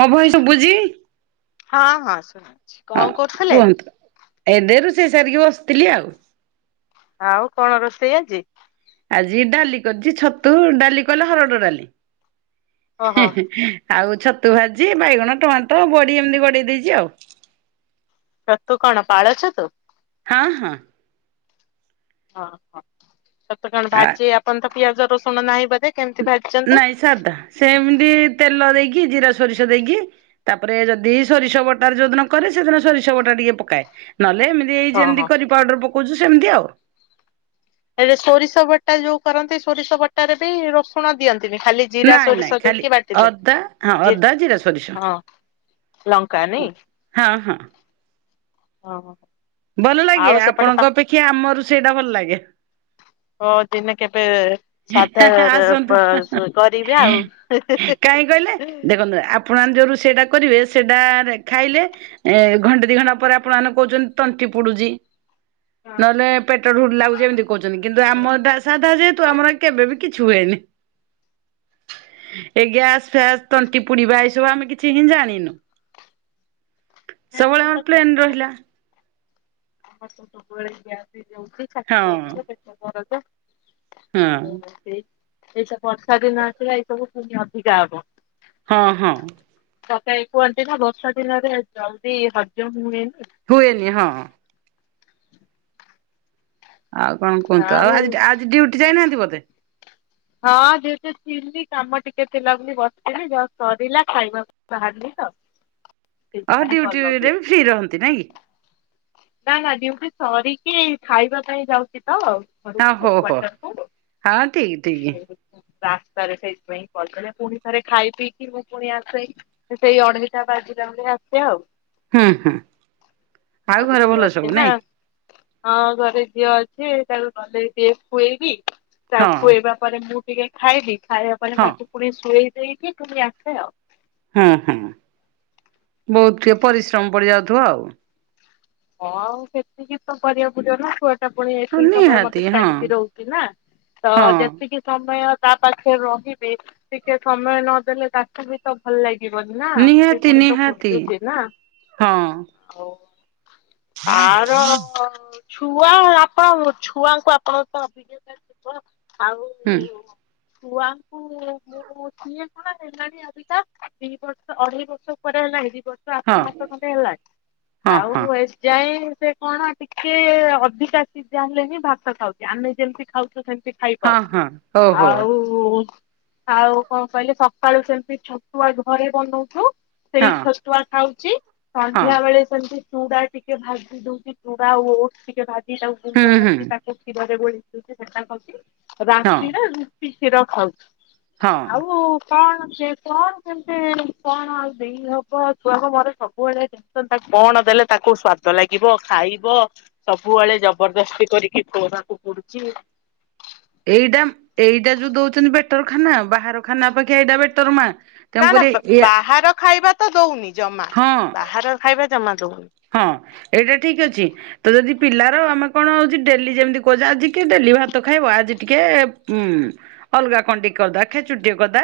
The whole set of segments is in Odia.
ମୋ ଭଏସ ଶୁବୁଚି? ହଁ ହଁ ଶୁଣା ଯାଉଚି, କଣ କରୁଥିଲେ? କୁହନ୍ତୁ। ଏବେ ରୁସେଇ ସାରିକି ବସିଥିଲି ଆଉ। ଆଉ କଣ ରୋଷେଇ ଆଜି? ଆଜି ଡାଲି କରିଛି ଛତୁ ଡାଲି କଲେ ହରଡ ଡାଲି। ଓହୋ ଆଉ ଛତୁ ଭାଜିଚି ବାଇଗଣ ଟମାଟ ବଡି ଏମିତି ଗଡେଇ ଦେଇଛି ଆଉ। ଛତୁ କଣ ପାଳ ଛତୁ? ହଁ ହଁ। ଓଁ ହଁ ଛତୁ କଣ ଆ ଭାଜି ଆପଣ ତ ପିଆଜ ରସୁଣ ନାହିଁ ବଧେ। ନାଇଁ ସାଧା ସେମିତି ତେଲ ଦେଇକି ଜିରା ସୋରିଷ ଦେଇକି ତାପରେ ଯଦି ସୋରିଷ ବଟା ଯୋଉଦିନ କରେ ସେଦିନ ସୋରିଷ ବଟା ଟିକେ ପକାଏ ନହଲେ ଏମ୍ ଦେଇ ହଁ ଯେମିତି ହଁ। କରି ପାଉଡ଼ର ପକଉଛୁ ସେମିତି ଆଉ। ଏଲେ ସୋରିଷ ବଟା ଯୋଉ କରନ୍ତି ସୋରିଷ ବଟାରେ ବି ରସୁଣ ଦିଅନ୍ତିନି ଖାଲି ଜିରା ନାଇଁ ନାଇଁ ସୋରିଷ ଖାଲି ଦେଇକି ବାଟି ଅଦା ହଁ ଦିଅନ୍ତି ଅଦା ଜିରା ସୋରିଷ ଜିର ହଁ ଲଙ୍କା ନାଇଁ। ହଁ ହଁ। ଓହୋ। ଭଲ ଆଉ ଲାଗେ ସେପଟେ ପା ଆପଣଙ୍କ ଅପେକ୍ଷା ଆମ ରୋସେଇ ଟା ଭଲ ଲାଗେ। ହଁ ଦିନେ କେବେ ସାଧା ରେ ଆସନ୍ତୁ ବ କରିବା କାହିଁ କହିଲେ ଆଉ। ଦେଖନ୍ତୁ ଆପଣମାନେ ଯେଉଁ ରୋଷେଇଟା କରିବେ ସେଇଟା ରେଖାଇଲେ ଏ ଘଣ୍ଟେ ଦିଘଣ୍ଟା ପରେ ଆପଣମାନେ କହୁଛନ୍ତି ତଣ୍ଟି ପୋଡୁଛି। ନହେଲେ ପେଟ ଢୁଲ ଲାଗୁଛି ଏମିତି କହୁଛନ୍ତି କିନ୍ତୁ ଆମରଟା ସାଧା ଯେହେତୁ ଆମର କେବେବି କିଛି ହୁଏନି। ଏ ଗ୍ୟାସ ଫ୍ୟାସ ତଣ୍ଟି ପୁଡିବା ଏଇସବୁ ଆମେ କିଛି ହିଁ ଜାଣିନୁ। ସବୁବେଳେ ଆମର ପ୍ଲେନ୍ ରହିଲା। ତମର ତ ସବୁବେଳେ ଗ୍ୟାସରେ ରୋଷେଇ ହଁ ଛାତି ଦରଜ ପେଟ ଦରଜ ହଁ ସେ ଏଇତ ବର୍ଷା ଦିନ ଆସିଲ ଏଇ ସବୁ ପୁଣି ଅଧିକା ହବ। ହଁ ହଁ। ଚକାଇ କୁହନ୍ତି ନା ବର୍ଷା ଦିନରେ ଜଲଦି ହଜମ ହୁଏନି। ହୁଏନି ହଁ। ଆଉ କଣ କୁହନ୍ତୁ ଆଉ ଆଜି ଆଜି ଡ୍ୟୁଟି ଯାଇନାହାନ୍ତି ବୋଧେ? ହଁ ଡ୍ୟୁଟିରେ ଥିଲି କାମ ଟିକେ ଥିଲା ବୋଲି ବସିିଥିଲି ଯଷ୍ଟ ସରିଲା ଖାଇବାକୁ ବାହାରିଲି ତ ଅ ସେଇଥିପାଇଁ କଲ୍ ଡିୟୁଟିରେ ଲଗେଇଲି। ବି ଫ୍ରି ରହନ୍ତି ନାଇଁକି? ନା ନା ଡିଉଟି ସରିକି ଖାଇବା ପାଇଁ ଯାଉଛି ତ ହଁ ଘରକୁ ହୋ ହୋ କ୍ଵାର୍ଟର କୁ ହଁ ଠିକ ଠିକ। ରାସ୍ତାରେ ସେଇଥିପାଇଁ କରିଦଲେ ପୁଣି ଥରେ ଖାଇ ପିଇକି ମୁଁ ପୁଣି ଆସେ। ସେଇ ଅଢ଼େଇ ବାଜିିଲା ମଧେ ଆସେ ଆଉ। ହୁଁ ହୁଁ ଆଉ ଘରେ ଝିଅ ଭଲ ଅଛି ସବୁ ନା ନାଇଁ? ହଁ ଘରେ ଝିଅ ଅଛି ତାକୁ ଗଲେ ଟିକେ ଖୁଏଇବି ହଁ ତାକୁ ଖୁଏଇବା ପରେ ମୁଁ ଟିକେ ଖାଇବି ଖାଇବାପରେ ହଁ ତାକୁ ପୁଣି ଶୁଏଇ ଦେଇକି ଏଠୁ ପୁଣି ଆସେ ଆଉ। ହୁଁ ହୁଁ ବହୁତ ଟିକେ ପରିଶ୍ରମ ପଡିଯାଉଥିବ ଆଉ। ହଁ ଆଉ ସେତିକି ତ କରିବାକୁ ପଡିବ ନା ଛୁଆ ଛୁଆଟା ପୁଣି ହଁ ଏତିକି ସମୟ ନିହାତି ମତେ ହଁ ଛାଡିକି ରହୁଛି ନା ତ ହଁ ଯେତିକି ସମୟ ତା ପାଖରେ ରହିବି ଟିକେ ସମୟ ନଦେଲେ ତାକୁ ବି ତ ଭଲ ଲାଗିବନି ନା ସେ ନିହାତି ପୁଣି ତ ନିହାତି ଖୋଜୁଛି ନା ହଁ ହଉ। ଆର ଛୁଆ ଆପଣ ଛୁଆଙ୍କୁ ଆପଣଙ୍କ ତ ଅଭିଜ୍ଞତା ଥିବ ଆଉ ହୁଁ। ଛୁଆଙ୍କୁ ମୁଁ ସିଏ କଣ ହେଲାଣି ଅବିକା ଦି ବର୍ଷ ଅଢେଇ ବର୍ଷ ଉପରେ ହେଲାଣି ଦି ବର୍ଷ [inaudible] ହଁ ଆଠ ମାସ ଖଣ୍ଡେ ହେଲାଇଁ ହଁ ଆଉ ହଁ ଯାଇ ଏବେ କଣ ଟିକେ ଅଧିକା ଯେତେ ଯାହା ହେଲେ ହିଁ ଭାତ ଖାଉଛୁ ଆମେ ଯେମତି ଖାଉଛୁ ସେମିତି ହଁ ଖାଇପାରୁନି ହଁ ଓହୋ ଆଉ ଉ ଆଉ କଣ କହିଲେ ସକାଳୁ ସେମିତି ଛତୁଆ ଘରେ ବନଉଚୁ। ସେଇ ହଁ ଛତୁଆ ଖାଉଛି ହଁ ସନ୍ଧ୍ୟା ବେଳେ ସେମିତି ଚୁଡା ଟିକେ ଭାଜି ଦଉଛି ଚୁଡା ଆଉ ଓଟସ ଟିକେ ଭାଜି ତାକୁ ହୁଁ ହୁଁ ଗୁଣ୍ଡକରି ତା କ୍ଷୀରରେ ଗୋଳିଦେଉଛି ସେଟା ଖାଉଛି ହଁ ରାତିରେ ରୁଟି କ୍ଷୀର ଖାଉଛି। ହଁ ଆଉ କଣ ସେ କଣ କେମିତି କଣ ଆଉ ଦେଇ ହବ ଛୁଆକୁ ମୋର ସବୁବେଳେ ତ ତାକୁ କଣ ଦେଲେ ତାକୁ ସ୍ଵାଦ ଲାଗିବ ଖାଇବ ସବୁବେଳେ ଜବରଦସ୍ତି କରିକି ଖୋଇବାକୁ ପଡୁଛି। ଏଇଟା ଏଇଟା ଯୋଉ ଦଉଛନ୍ତି ବେଟର ଖାନା ବାହାର ଖାନା ଅପେକ୍ଷା ଏଇଟା ବେଟର ମା। ନା ନା ତେଣୁକରି ଵା ଏ ବାହାର ଖାଇବା ତ ଦଉନି ଜମା। ହଁ। ବାହାର ଖାଇବା ଜମା ଦଉନି। ହଁ ଏଇଟା ଠିକ ଅଛି। ତ ଯଦି ପିଲାର ଆମେ କଣ ହଉଛି ଡେଲି ଯେମିତି କହୁଛେ ଆଜି କିଏ ଡେଲି ଭାତ ଖାଇବ ଆଜି ଟିକେ ହୁଁ ଅଲଗା କଣ ଟିକେ କରିଦବା ଖେଚୁଡି ଟିକେ କରିଦବା।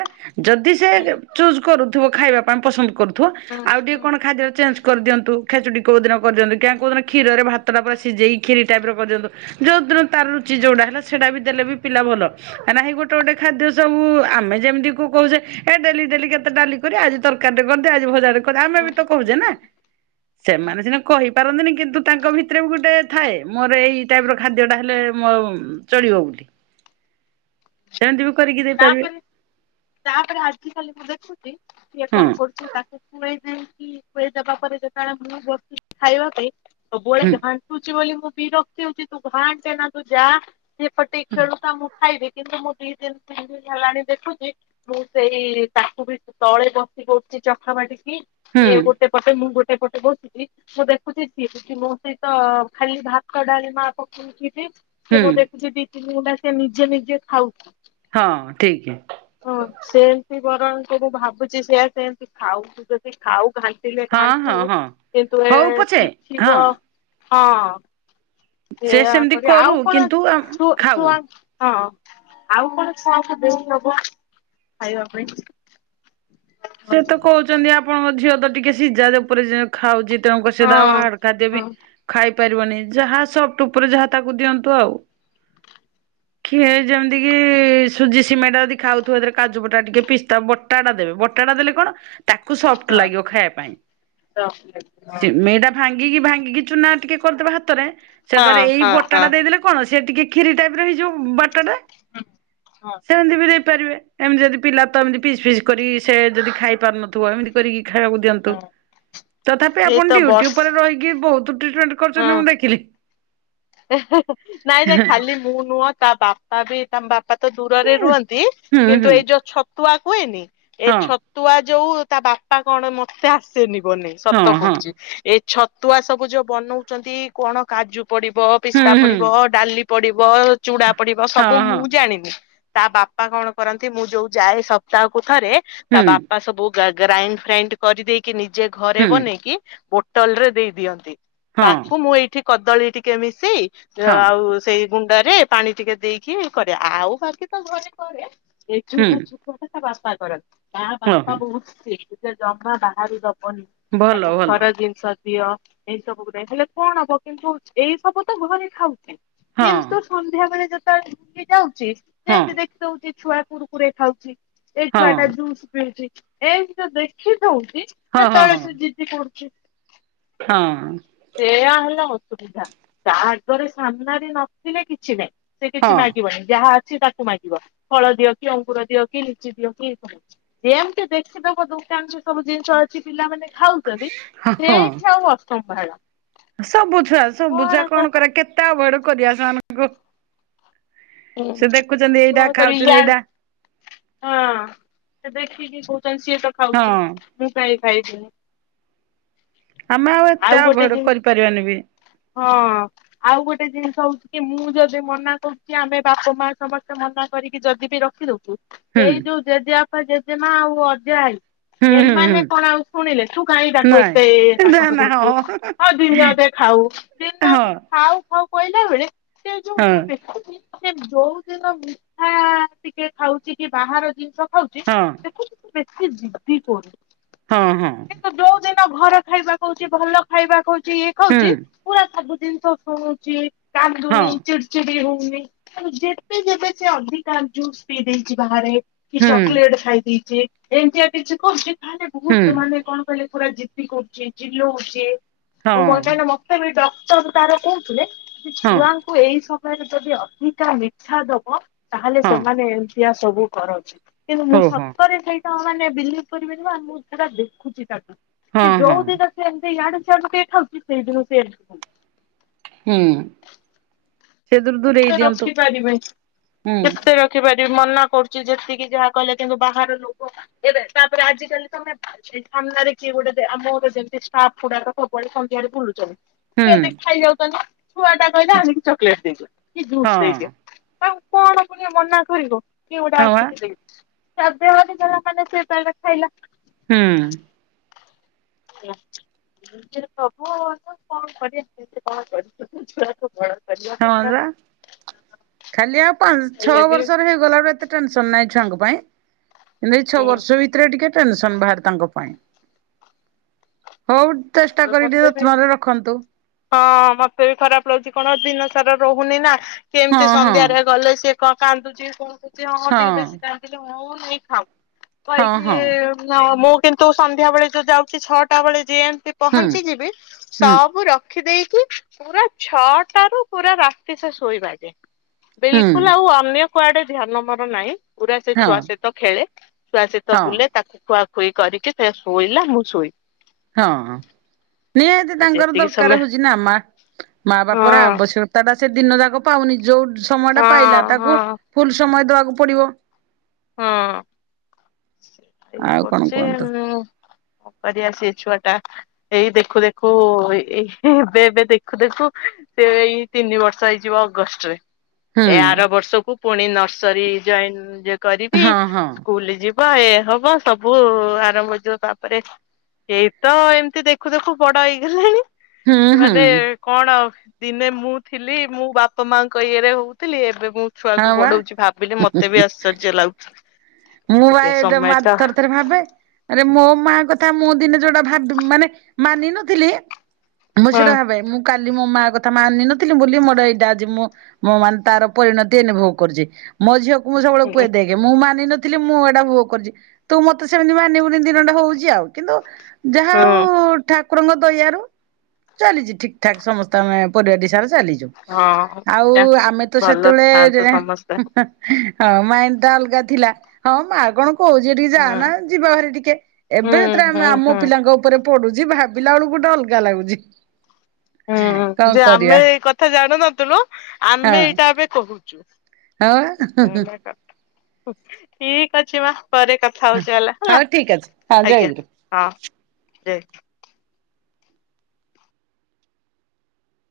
ଯଦି ସେ ହୁଁ ଚୁଜ କରୁଥିବ ଖାଇବା ପାଇଁ ପସନ୍ଦ କରୁ ଥିବ ହୁଁ ଆଉ ଟିକେ କଣ ଖାଦ୍ୟ ଚେଞ୍ କରିଦିଅନ୍ତୁ ଖେଚୁଡି କୋଉ ଦିନ କରିଦିଅନ୍ତୁ କାଇଁ ହୁଁ କୋଉଦିନ କ୍ଷୀରରେ ଭା ତ ଟା ପୁରା ଶିଝେଇ କ୍ଷିରି ଟାଇପ ର କରିଦିଅନ୍ତୁ ଯଉ ଦିନ ତାର ରୁଚି ଯୋଉଟା ହେଲା ସେଇଟା ବି ଦେଲେ ବି ପିଲା ଭଲ। କାହିଁକି ନା ଗୋଟେ ଗୋଟେ ଖାଦ୍ୟ ସବୁ ଆମେ ଯେମିତି କୁ କହୁଛେ ଏ ଡେଲି ଡେଲି କେତେ ଡାଲି କରିଆ ଆଜି ତରକାରୀଟେ କରିଦେ ଆଜି ଭଜାଟେ କରିଦେ ଆମେ ବି ତ ହୁଁ କହୁଛେ ନା। ସେମାନେ ସିନା କହିପାରନ୍ତିନି କିନ୍ତୁ ତାଙ୍କ ଭିତରେ ବି ଗୋଟେ ଥାଏ ମୋର ଏଇ ଟାଇପ ର ଖାଦ୍ୟ ଟା ହେଲେ ମୋ ଚଳିବ ବୋଲି। [inaudible] ସେମିତି ବି କରିକି ଦେଇ ପାରିବେ। ତାପରେ ତାପରେ ଆଜି କାଲି ମୁଁ ଦେଖୁଛି କିଏ ହଁ କଣ କରୁଛି ତାକୁ ଖୁଆଇ କି ଖୁଆଇ ଦବା ପରେ ଯେତେବେଳେ ମୁଁ ବସିଛି ଖାଇବା ପାଇଁ ହୁଁ ସବୁବେଳେ ଘାଣ୍ଟୁଛି ବୋଲି ମୁଁ ବିରକ୍ତି ହଉଛି ତୁ ଘାଣ୍ଟେ ନା ତୁ ଯା ସେ ପଟେ ଖେଳୁଥା ମୁଁ ଖାଇବି କିନ୍ତୁ ମୁଁ ଦି ଦିନ ତିନି ଦିନ ହେଲାଣି ଦେଖୁଛି ମୁଁ ସେଇ ତାକୁ ବି ତଳେ ବସି ପଡୁଛି ଚକା ମାଡ଼ିକି ହୁଁ ସିଏ ଗୋଟେ ପଟେ ମୁଁ ଗୋଟେ ପଟେ ବଉଛି କି ମୁଁ ଦେଖୁଛି ସିଏ ବି ମୋ ସହିତ ଖାଲି ଭାତ ଡାଲ ମା ପକେଇକି ବି ହୁଁ ସେ ମୁଁ ଦେଖୁଛି ଦି ତିନି ଗୁଣ୍ଡା ସେ ନିଜେ ନିଜେ ଖାଉଛି। ହଁ ଠିକି। ହଁ ସେମିତି ବରଂ ମୁଁ ଭାବୁଛି ସେଆ ସେମିତି ଖାଉ ଯଦି ଖାଉ ଘା ଣ୍ଟିଲେ ହଁ ହଁ ଘାଣ୍ଟୁ ହଁ। କିନ୍ତୁ ଏ ହଉ ପଛେ ହଁ ଶିଖିବ ହଁ ସେ ସେୟା ସେମିତି କରି କରୁ ଆଉ କଣ କିନ୍ତୁ ଆମ ଛୁ ଖାଉ। ଛୁଆ ହଁ ଆଉ କଣ ଛୁଆକୁ ଦେଇ ହବ ଖାଇବା ପାଇଁ? ସେ ତ ହଁ। କହୁଛନ୍ତି ଆପଣଙ୍କ ଝିଅ ତ ଟିକେ ସିଝା ଯେପରି ଯେ ଖାଉଛି ତେଣୁ କରି ସେତ ଆଉ ହଁ ବାହାର ଖାଦ୍ୟ ବି ହଁ ଖାଇ ପାରିବନି ଯାହା ସଫ୍ଟ ଉପରେ ଯାହା ତାକୁ ଦିଅନ୍ତୁ ଆଉ। ଖି ଯେମିତି କି ସୁଜି ସିମେଇ ଟା ଯଦି ଖାଉଥିବ ସେଥିରେ କାଜୁବଟା ଟିକେ ପିସ୍ତା ବଟାଟା ଦେବେ ବଟାଟା ଦେଲେ କଣ ତାକୁ ସଫ୍ଟ ହଁ ଲାଗିବ ଖାଇବା ପାଇଁ ସିମେଇ ଟା ଭାଙ୍ଗିକି ଭାଙ୍ଗିକି ଚୁନା ଟିକେ କରିଦବ ହାତରେ ସେଥିରେ ଏଇ ହଁ ବଟା ଟା ଦେଇଦେଲେ କଣ ସେ ଟିକେ ଖିରି ଟାଇପ ର ହେଇଯିବ ବଟାଟା ହୁଁ ହଁ। ବି ଦେଇପାରିବେ ଏମିତି ଯଦି ପିଲା ତ ଏମତି ପିସ୍ ଫିସ୍ କରି ସେ ଯଦି ଖାଇପାରୁନଥିବ ଏମିତି କରିକି ଖାଇବାକୁ ଦିଅନ୍ତୁ। ତ ତଥାପି ଏଇ ଆପଣ ତ ଡ୍ୟୁଟି ବର୍ଷ ଉପରେ ରହିିକି ବହୁତ୍ ଟ ହଁ ନାଇଁ ନାଇ ଖାଲି ମୁଁ ନୁହଁ ତା ବାପା ବି ତାମ ବାପା ତ ଦୂରରେ ହୁଁ ରୁହନ୍ତି ହୁଁ କିନ୍ତୁ ଏଇ ଯୋଉ ଛ ତୁଆ କୁହେନି ଏ ହଁ ଛତୁଆ ଯୋଉ ତା ବାପା କଣ ମତେ ଆସେନି ବନେଇ। ହଁ ସତ ହଁ କହୁଛି ଏ ଛତୁଆ ସବୁ ଯୋଉ ବନଉଛନ୍ତି କଣ କାଜୁ ପଡିବ ହୁଁ ପିସ୍ତା ହୁଁ ପଡିବ ଡାଲି ପଡିବ ଚୁଡା ପଡିବ ସବୁ ହଁ ହଁ ମୁଁ ଜାଣିନି। ତା ବାପା କଣ କରନ୍ତି ମୁଁ ଯୋଉ ଯାଏ ସପ୍ତାହକୁ ଥରେ ତା ହୁଁ। ବାପା ସବୁ ଗ୍ରାଇଣ୍ଡ୍ ଫ୍ରାଇଣ୍ଡ୍ କରିଦେଇକି ନିଜେ ଘରେ ହୁଁ ବନେଇକି ବୋଟଲ୍ ରେ ଦେଇ ଦିଅନ୍ତି। ହଁ ତାକୁ ମୁଁ ଏଇଠି କଦଳୀ ଟିକେ ମିଶେଇ ହଁ ଆଉ ସେଇ ଗୁଣ୍ଡରେ ପାଣି ଟିକେ ଦେଇକି କରିଆ ଆଉ ବାକି ତ ଘରେ କରେ ହୁଁ ତା ବାପା କରନ୍ତି ତା ହଁ ବାପା ହଁ ବହୁତ ସ୍ଟ୍ରିକ୍ଟ ସେ ଜମା ବାହାରୁ ଦବନି। ଭଲ ତାକୁ ଭଲ ଘର ଜିନିଷ ଦିଅ ଏଇ ସବୁ ହେଲେ କଣ ହବ କିନ୍ତୁ ଏଇ ସବୁ ତ ଘରେ ଖାଉଛି ହଁ କିନ୍ତୁ ସନ୍ଧ୍ୟାବେେଳେ ଯେତେବେଳେ ଉଠି ଯାଉଛି ହଁ ସେମିତି ଦେଖି ଦଉଛି ଛୁଆ କୁରୁକୁରେ ଖାଉଛି। ଏ ଛୁଆ ହଁ ଟା ଜୁସ୍ ପିଉଛି ଏମିତି ତ ଦେଖି ଦଉଛି ହଁ ହଁ ସେତେବେଳେ ହଁ ସେ ଜି ଜିଦି କରୁଛି। ହଁ ସେୟା ହେଲା ଅସୁବିଧା ତା ଆଗରେ ସାମ୍ନାରେ ନଥିଲେ କିଛି ନାହିଁ। ସେ ହଁ କିଛି ହଁ ମାଗିବନି ଯାହା ଅଛି ତାକୁ ମାଗିବ ଫଳ ଦିଅ କି ଅଙ୍ଗୁର ଦିଅ କି ଲିଚି ଦିଅ କି ଏସବୁ ଯେମତି ଦେଖିଦବ ଦୋକାନରେ ସବୁ ଜିନିଷ ଅଛି କି ପିଲାମାନେ ଖାଉଛନ୍ତି ସେଠି ଆଉ ଅସମ୍ଭାଳ। ସବୁଛୁଆ ସବୁଛୁଆ କଣ କରିବା କେତେ ଆଭଏଡ୍ କରିବା ସେମାନଙ୍କୁ। ସେ ଦେଖୁଛନ୍ତି ହଁ ଏଇଟା କରିବ ଖାଉଛନ୍ତି ଏଇଟା [unintelligible] ହଁ ସେ ଦେଖିକି କହୁଛନ୍ତି ସିଏ ତ ହଁ ଖାଉଛି। ମୁଁ କାଇଁ ଖାଇବିନି। ଆମେ ଆଉ ଏତେ ଗୋଟେ ଆଭଏଡ୍ ଜିନିଷ କରିପାରିବାନି ବି। ହଁ ଆଉ ଗୋଟେ ଜିନିଷ ହଉଛି କି ମୁଁ ଯଦି ମନା କରୁ କି ଆମେ ବାପା ମା ସମସ୍ତେ ମନା କରିକି ଯଦି ବିି ରଖିଦଉଛୁ ହୁଁ ଏଇ ଯୋଉ ଜେଜେ ବାପା, ଜେଜେ ମା ଆଉ ଅଜା ଆଇ। ହୁଁ ହୁଁ ଏମାନେ ହୁଁ କଣ ଆଉ ଶୁଣିଲେ ତୁ କାଇଁ ତାକୁ ନାଇଁ ଏତେ ନା ତାଗତ ନା ହଁ କରୁଛୁ। ହଁ ଦିନଅଧେ ଖାଉ ଦିନେ ହଁ ଅଧେ ଖାଉ ଖାଉ କହିଲା ବେଳେ ସେ ଯୋଉ ହଁ ମୁଁ ଦେଖେ ସେ ଯୋଉଦିନ ମିଠା ଟିକେ ଖାଉଛି କି ବାହାର ଜିନିଷ ଖାଉଛି ସେଦିନ ସେ ବେଶୀ ଜିଦି କରୁଛି। ହଁ ହଁ। ତ ଯୋଉ ଦିନ ଘର ଖାଇବା କହୁଛି ଭଲ ଖାଇବା କହୁଛି ଇଏ ହୁଁ ଖାଉଛି ପୁରା ସବୁ ଜିନିଷ ଶୁଣୁଛି ହଁ କାନ୍ଦୁନି ଚିଡ଼ଚିଡି ହଉନି। ଆଉ ଯେବେ ଯେବେ ସେ ଅଧିକା ଜୁସ୍ ପିଇ ଦେଇଛି ବାହାରେ କି ହୁଁ ଚକୋଲେଟ ଖାଇ ଦେଇଛି ଏମିତିଆ କିଛି କରୁଛି ତାହେଲେ ହୁଁ ବହୁତ ମାନେ କଣ କହିଲେ ପୁରା ଜିଦି କରୁଛି ଚିଲଉଛି। ହଁ ନା ମତେ ବି ଡକ୍ଟର ତାର କହୁଥିଲେ କି ହଁ ଛୁଆ କୁ ଏଇ ସମୟରେ ଯଦି ଅଧିକା ମିଠା ଦବ ତାହେଲେ ହଁ ସେମାନେ ଏମତି ଏମିତୀଆ ସବୁ କରନ୍ତି। କିନ୍ତୁ ମୁଁ ହଉ ହଁ ସତରେ ଖାଇ ତମେମାନେ ବିଲିଭ୍ କରିବନି ବା ମୁଁ ସେଟା ଦେଖୁଛି ତାକୁ ସେ ହଁ ହଁ ଯୋଉ ଦିନ ସେ ଏମିତି ଆଡୁ ଆଡୁ ଟିକେ ଖାଉଛି ସେଇଦିନ ସେ ହୁଁ। କେତେ ରଖିପାରିବାନି ହୁଁ କେତେ ରଖ ରଖିପାରିବି ମନା କରୁଛି ଯେତିକି ଯାହା କହିଲେ କିନ୍ତୁ ବାହାର ଲୋକ ଏବେ ତାପରେ ଆଜିିକାଲି ତମେ ସେଇ ସାମ୍ନାରେ କିଏ ଗୋଟେ ଆମର ଯେମିତି ଫାଷ୍ଟଫୁଡ ସନ୍ଧ୍ୟାରେ ବୁଲୁଛନ୍ତି। ହଁ କିଏ ହଁ ଏବେ ଖାଇଯାଉଛନ୍ତି ଛୁଆ ଟା କହିଲେ ବା ଆଣିକି ଚକୋଲେଟ୍ ଦେଇଦିଅ କି ଜୁସ୍ ଦେଇଦିଅ ହୁଁ ତାଙ୍କୁ କଣ ଫୁଣି ମନା କରିବ ସିଏ ଗୋଟେ ଆସିକି ଦେଇ ସିଏ ଆଣିବେ ମାନେ ଯାହା ପାଇଲା ସେ ପାଇଲା ଖାଇଲା। ହୁଁ। କଣ କରି କଣ କରି [unintelligible] ହଁ ପା ଖାଲି ଆଉ ପାଞ୍ଚ ଛଅ ହେଲେ ବି ବର୍ଷରେ ହେଇଗଲା ଆ ଏତେ ଟେନସନ୍ ନାହିଁ ଛୁଆଙ୍କ ପାଇଁ ହେଲେ ଏଇ ଛଅ ହୁଁ ବର୍ଷ ଭିତରେ ଟିକେ ଟେନସନ୍ ବାହାରେ ତାଙ୍କ ପାଇଁ। ହଉ ଚେଷ୍ଟା କରି ଟିକେ ମତେ ବି ରତ୍ନରେ ରଖନ୍ତୁ। ହଁ ମତେ ବି ଖରାପ୍ ଲାଗୁଛି, କଣ ଦିନ ସାରା ରହୁନି ନା କେମିତି ହଁ ହଁ ସନ୍ଧ୍ୟାରେ ଗଲେ ସେ କଣ କାନ୍ଦୁଛି କଣ କହୁଛି ହଁ ଟିକେ ବେଶୀ କାନ୍ଦିଲେ ହଁ ନେଇକି ଖାଉ ହଁ କହିକି ହଁ ହଁ ମୁଁ କିନ୍ତୁ ସନ୍ଧ୍ୟା ବେଳେ ଯଉ ଯାଉଛି ଛଅଟା ବେଳେ ଯେମତି ହୁଁ ପହଞ୍ଚି ଯିବି ହୁଁ ସବୁ ରଖ ରଖି ଦେଇକି, ପୁରା ଛଅଟା ରୁ ପୁରା ରାତି ସେ ଶୋଇବା ଯା ହୁଁ ବିଲକୁଲ୍ ଆଉ ଅନ୍ୟ କୁଆଡେ ଧ୍ୟାନ ମୋର ନାହିଁ। ପୁରା ସେ ହଁ ଛୁଆ ସହିତ ଖେଳେ, ଛୁଆ ସହିତ ହଁ ବୁଲେ, ତାକୁ ଖୁଆ ଖୁଇ କରିକି ସିଏ ଶୋଇଲା ମୁଁ ଶୋଇ ହଁ ନିହାତି ଆଉ ତାଙ୍କର ଯେତିକି ଦରକାର ସମୟ ହଉଛି ନା ମା ମା ହଁ ବାପର ଆବଶ୍ୟକ ତାଟା ସେ ଦିନ ଯାକ ପାଉନି, ଯୋଉ ସମୟ ଟା ହଁ ପାଇଲା ତାକୁ ହଁ ଫୁଲ୍ ସମୟ ଦବାକୁ ପଡ଼ିବ। ହଁ ସୋଇ ଆଉ କଣ ପଢୁଛି କୁହନ୍ତୁ ହେନେ କରିଆ ସେ ଛୁଆ ଟା, ଏଇ ଦେଖୁ ଦେଖୁ ଏଇ ଏବେ ଏବେ ଦେଖୁ ଦେଖୁ ସେ ଏଇ ତିନି ବର୍ଷ ହେଇଯିବ ଅଗଷ୍ଟ ରେ ହୁଁ ଏ ଆର ବର୍ଷକୁ ପୁଣି ନର୍ସରୀ ଜଏନ୍ କରିବି ହଁ ହଁ ସ୍କୁଲ୍ ଯିବି ହବ ଏ ହବ ସବୁ ଆରମ୍ଭ ହେଇଯିବ ତାପରେ ଏଇ ତ ଏମତି ଦେଖୁ ଦେଖୁ ବଡ ହେଇଗଲାଣି, ହୁଁ ହୁଁ ମାନେ କଣ ଦିନେ ମୁଁ ଥିଲି ମୁଁ ବାପା ମାଙ୍କ ଇଏରେ ହଉଥିଲି, ଏବେ ମୁଁ ଛୁଆ ହଁ କୁ ବା ବଢଉଛି ଭାବିଲି ମତେ ବି ଆଶ୍ଚର୍ଯ୍ୟ ଲାଗୁଚି। ମୁଁ ପା ଏବେ ମା ଥରେ ଥରେ ଭାବେ ଆରେ ମୋ ମା କଥା ମୁଁ ଦିନେ ଯୋଉଟା ଭାବି ମାନେ ମାନିନଥିଲି ମୁଁ ହଁ ସେଇଟା ଭାବେ, ମୁଁ କାଲି ମୋ ମା କଥା ମାନିନଥିଲି ବୋଲି ମୋର ଏଇଟା ଆଜି ମୁ ମଁ ମାନେ ତାର ପରିଣତି ଏନି ଭୋଗ କରୁଛି। ମୋ ଝିଅକୁ ମୁଁ ସବୁବେଳେ କୁହେ ହୁଁ ଦେଇକି ମୁଁ ମାନିନ ଥିଲି ମୁଁ ଏଇଟା ଭୋଗ କରିଛି। ତୁ ମତେ ସେମିତି ମାନିବୁନି ଦିନଟେ ହଉଛି ଆଉ କିନ୍ତୁ ଯାହା ହଉ ଠା କୁରଙ୍କ ଦଇଆରୁ ଚାଲିଛି ଠିକ୍ ଠାକ୍ ସମସ୍ତେ ଆମେ ପରିବା ଟି ସା ଚାଲିଛୁ। ହଁ ଆଉ ଆମେ ତ ଭଲରେ ସେତେବେଳେ ଯେ ଥାଆନ୍ତୁ ହେଁ ସମସ୍ତେ ହେଁ ହଁ ମାଇଣ୍ଡ୍ ଟା ଅଲଗା ଥିଲା ‌ ହଁ ମା ଗଣ କହୁଛି ହେଟିକି ଯା ହୁଁ ନା, ଯିବା ଭାରି ଟିକେ ଏବେ ଯେତେବେଳେ ହୁଁ ଆମେ ହୁଁ ଆମ ପିଲାଙ୍କ ଉପରେ ପଡୁଛି ଭାବିଲା ବେଳକୁ ଗୋଟେ ଅଲଗା ଲାଗୁଚି। ହୁଁ ଯେ ଆମେ ଏଇ କଥା ଜାଣୁନଥିଲୁ, ହଁ ଆମେ ଏଇଟା ଏବେ କହୁଛୁ। ହଁ ଟା ହେଲା କଥା। ଠିକ୍ ଅଛି ମା ପରେ କଥା ଥାଉଛି ହେଲା ହେଲା ହଉ ଠିକ ଅଛି ହଁ ଆଜ୍ଞା ଜୟଗୁରୁ। ହଁ ଯେ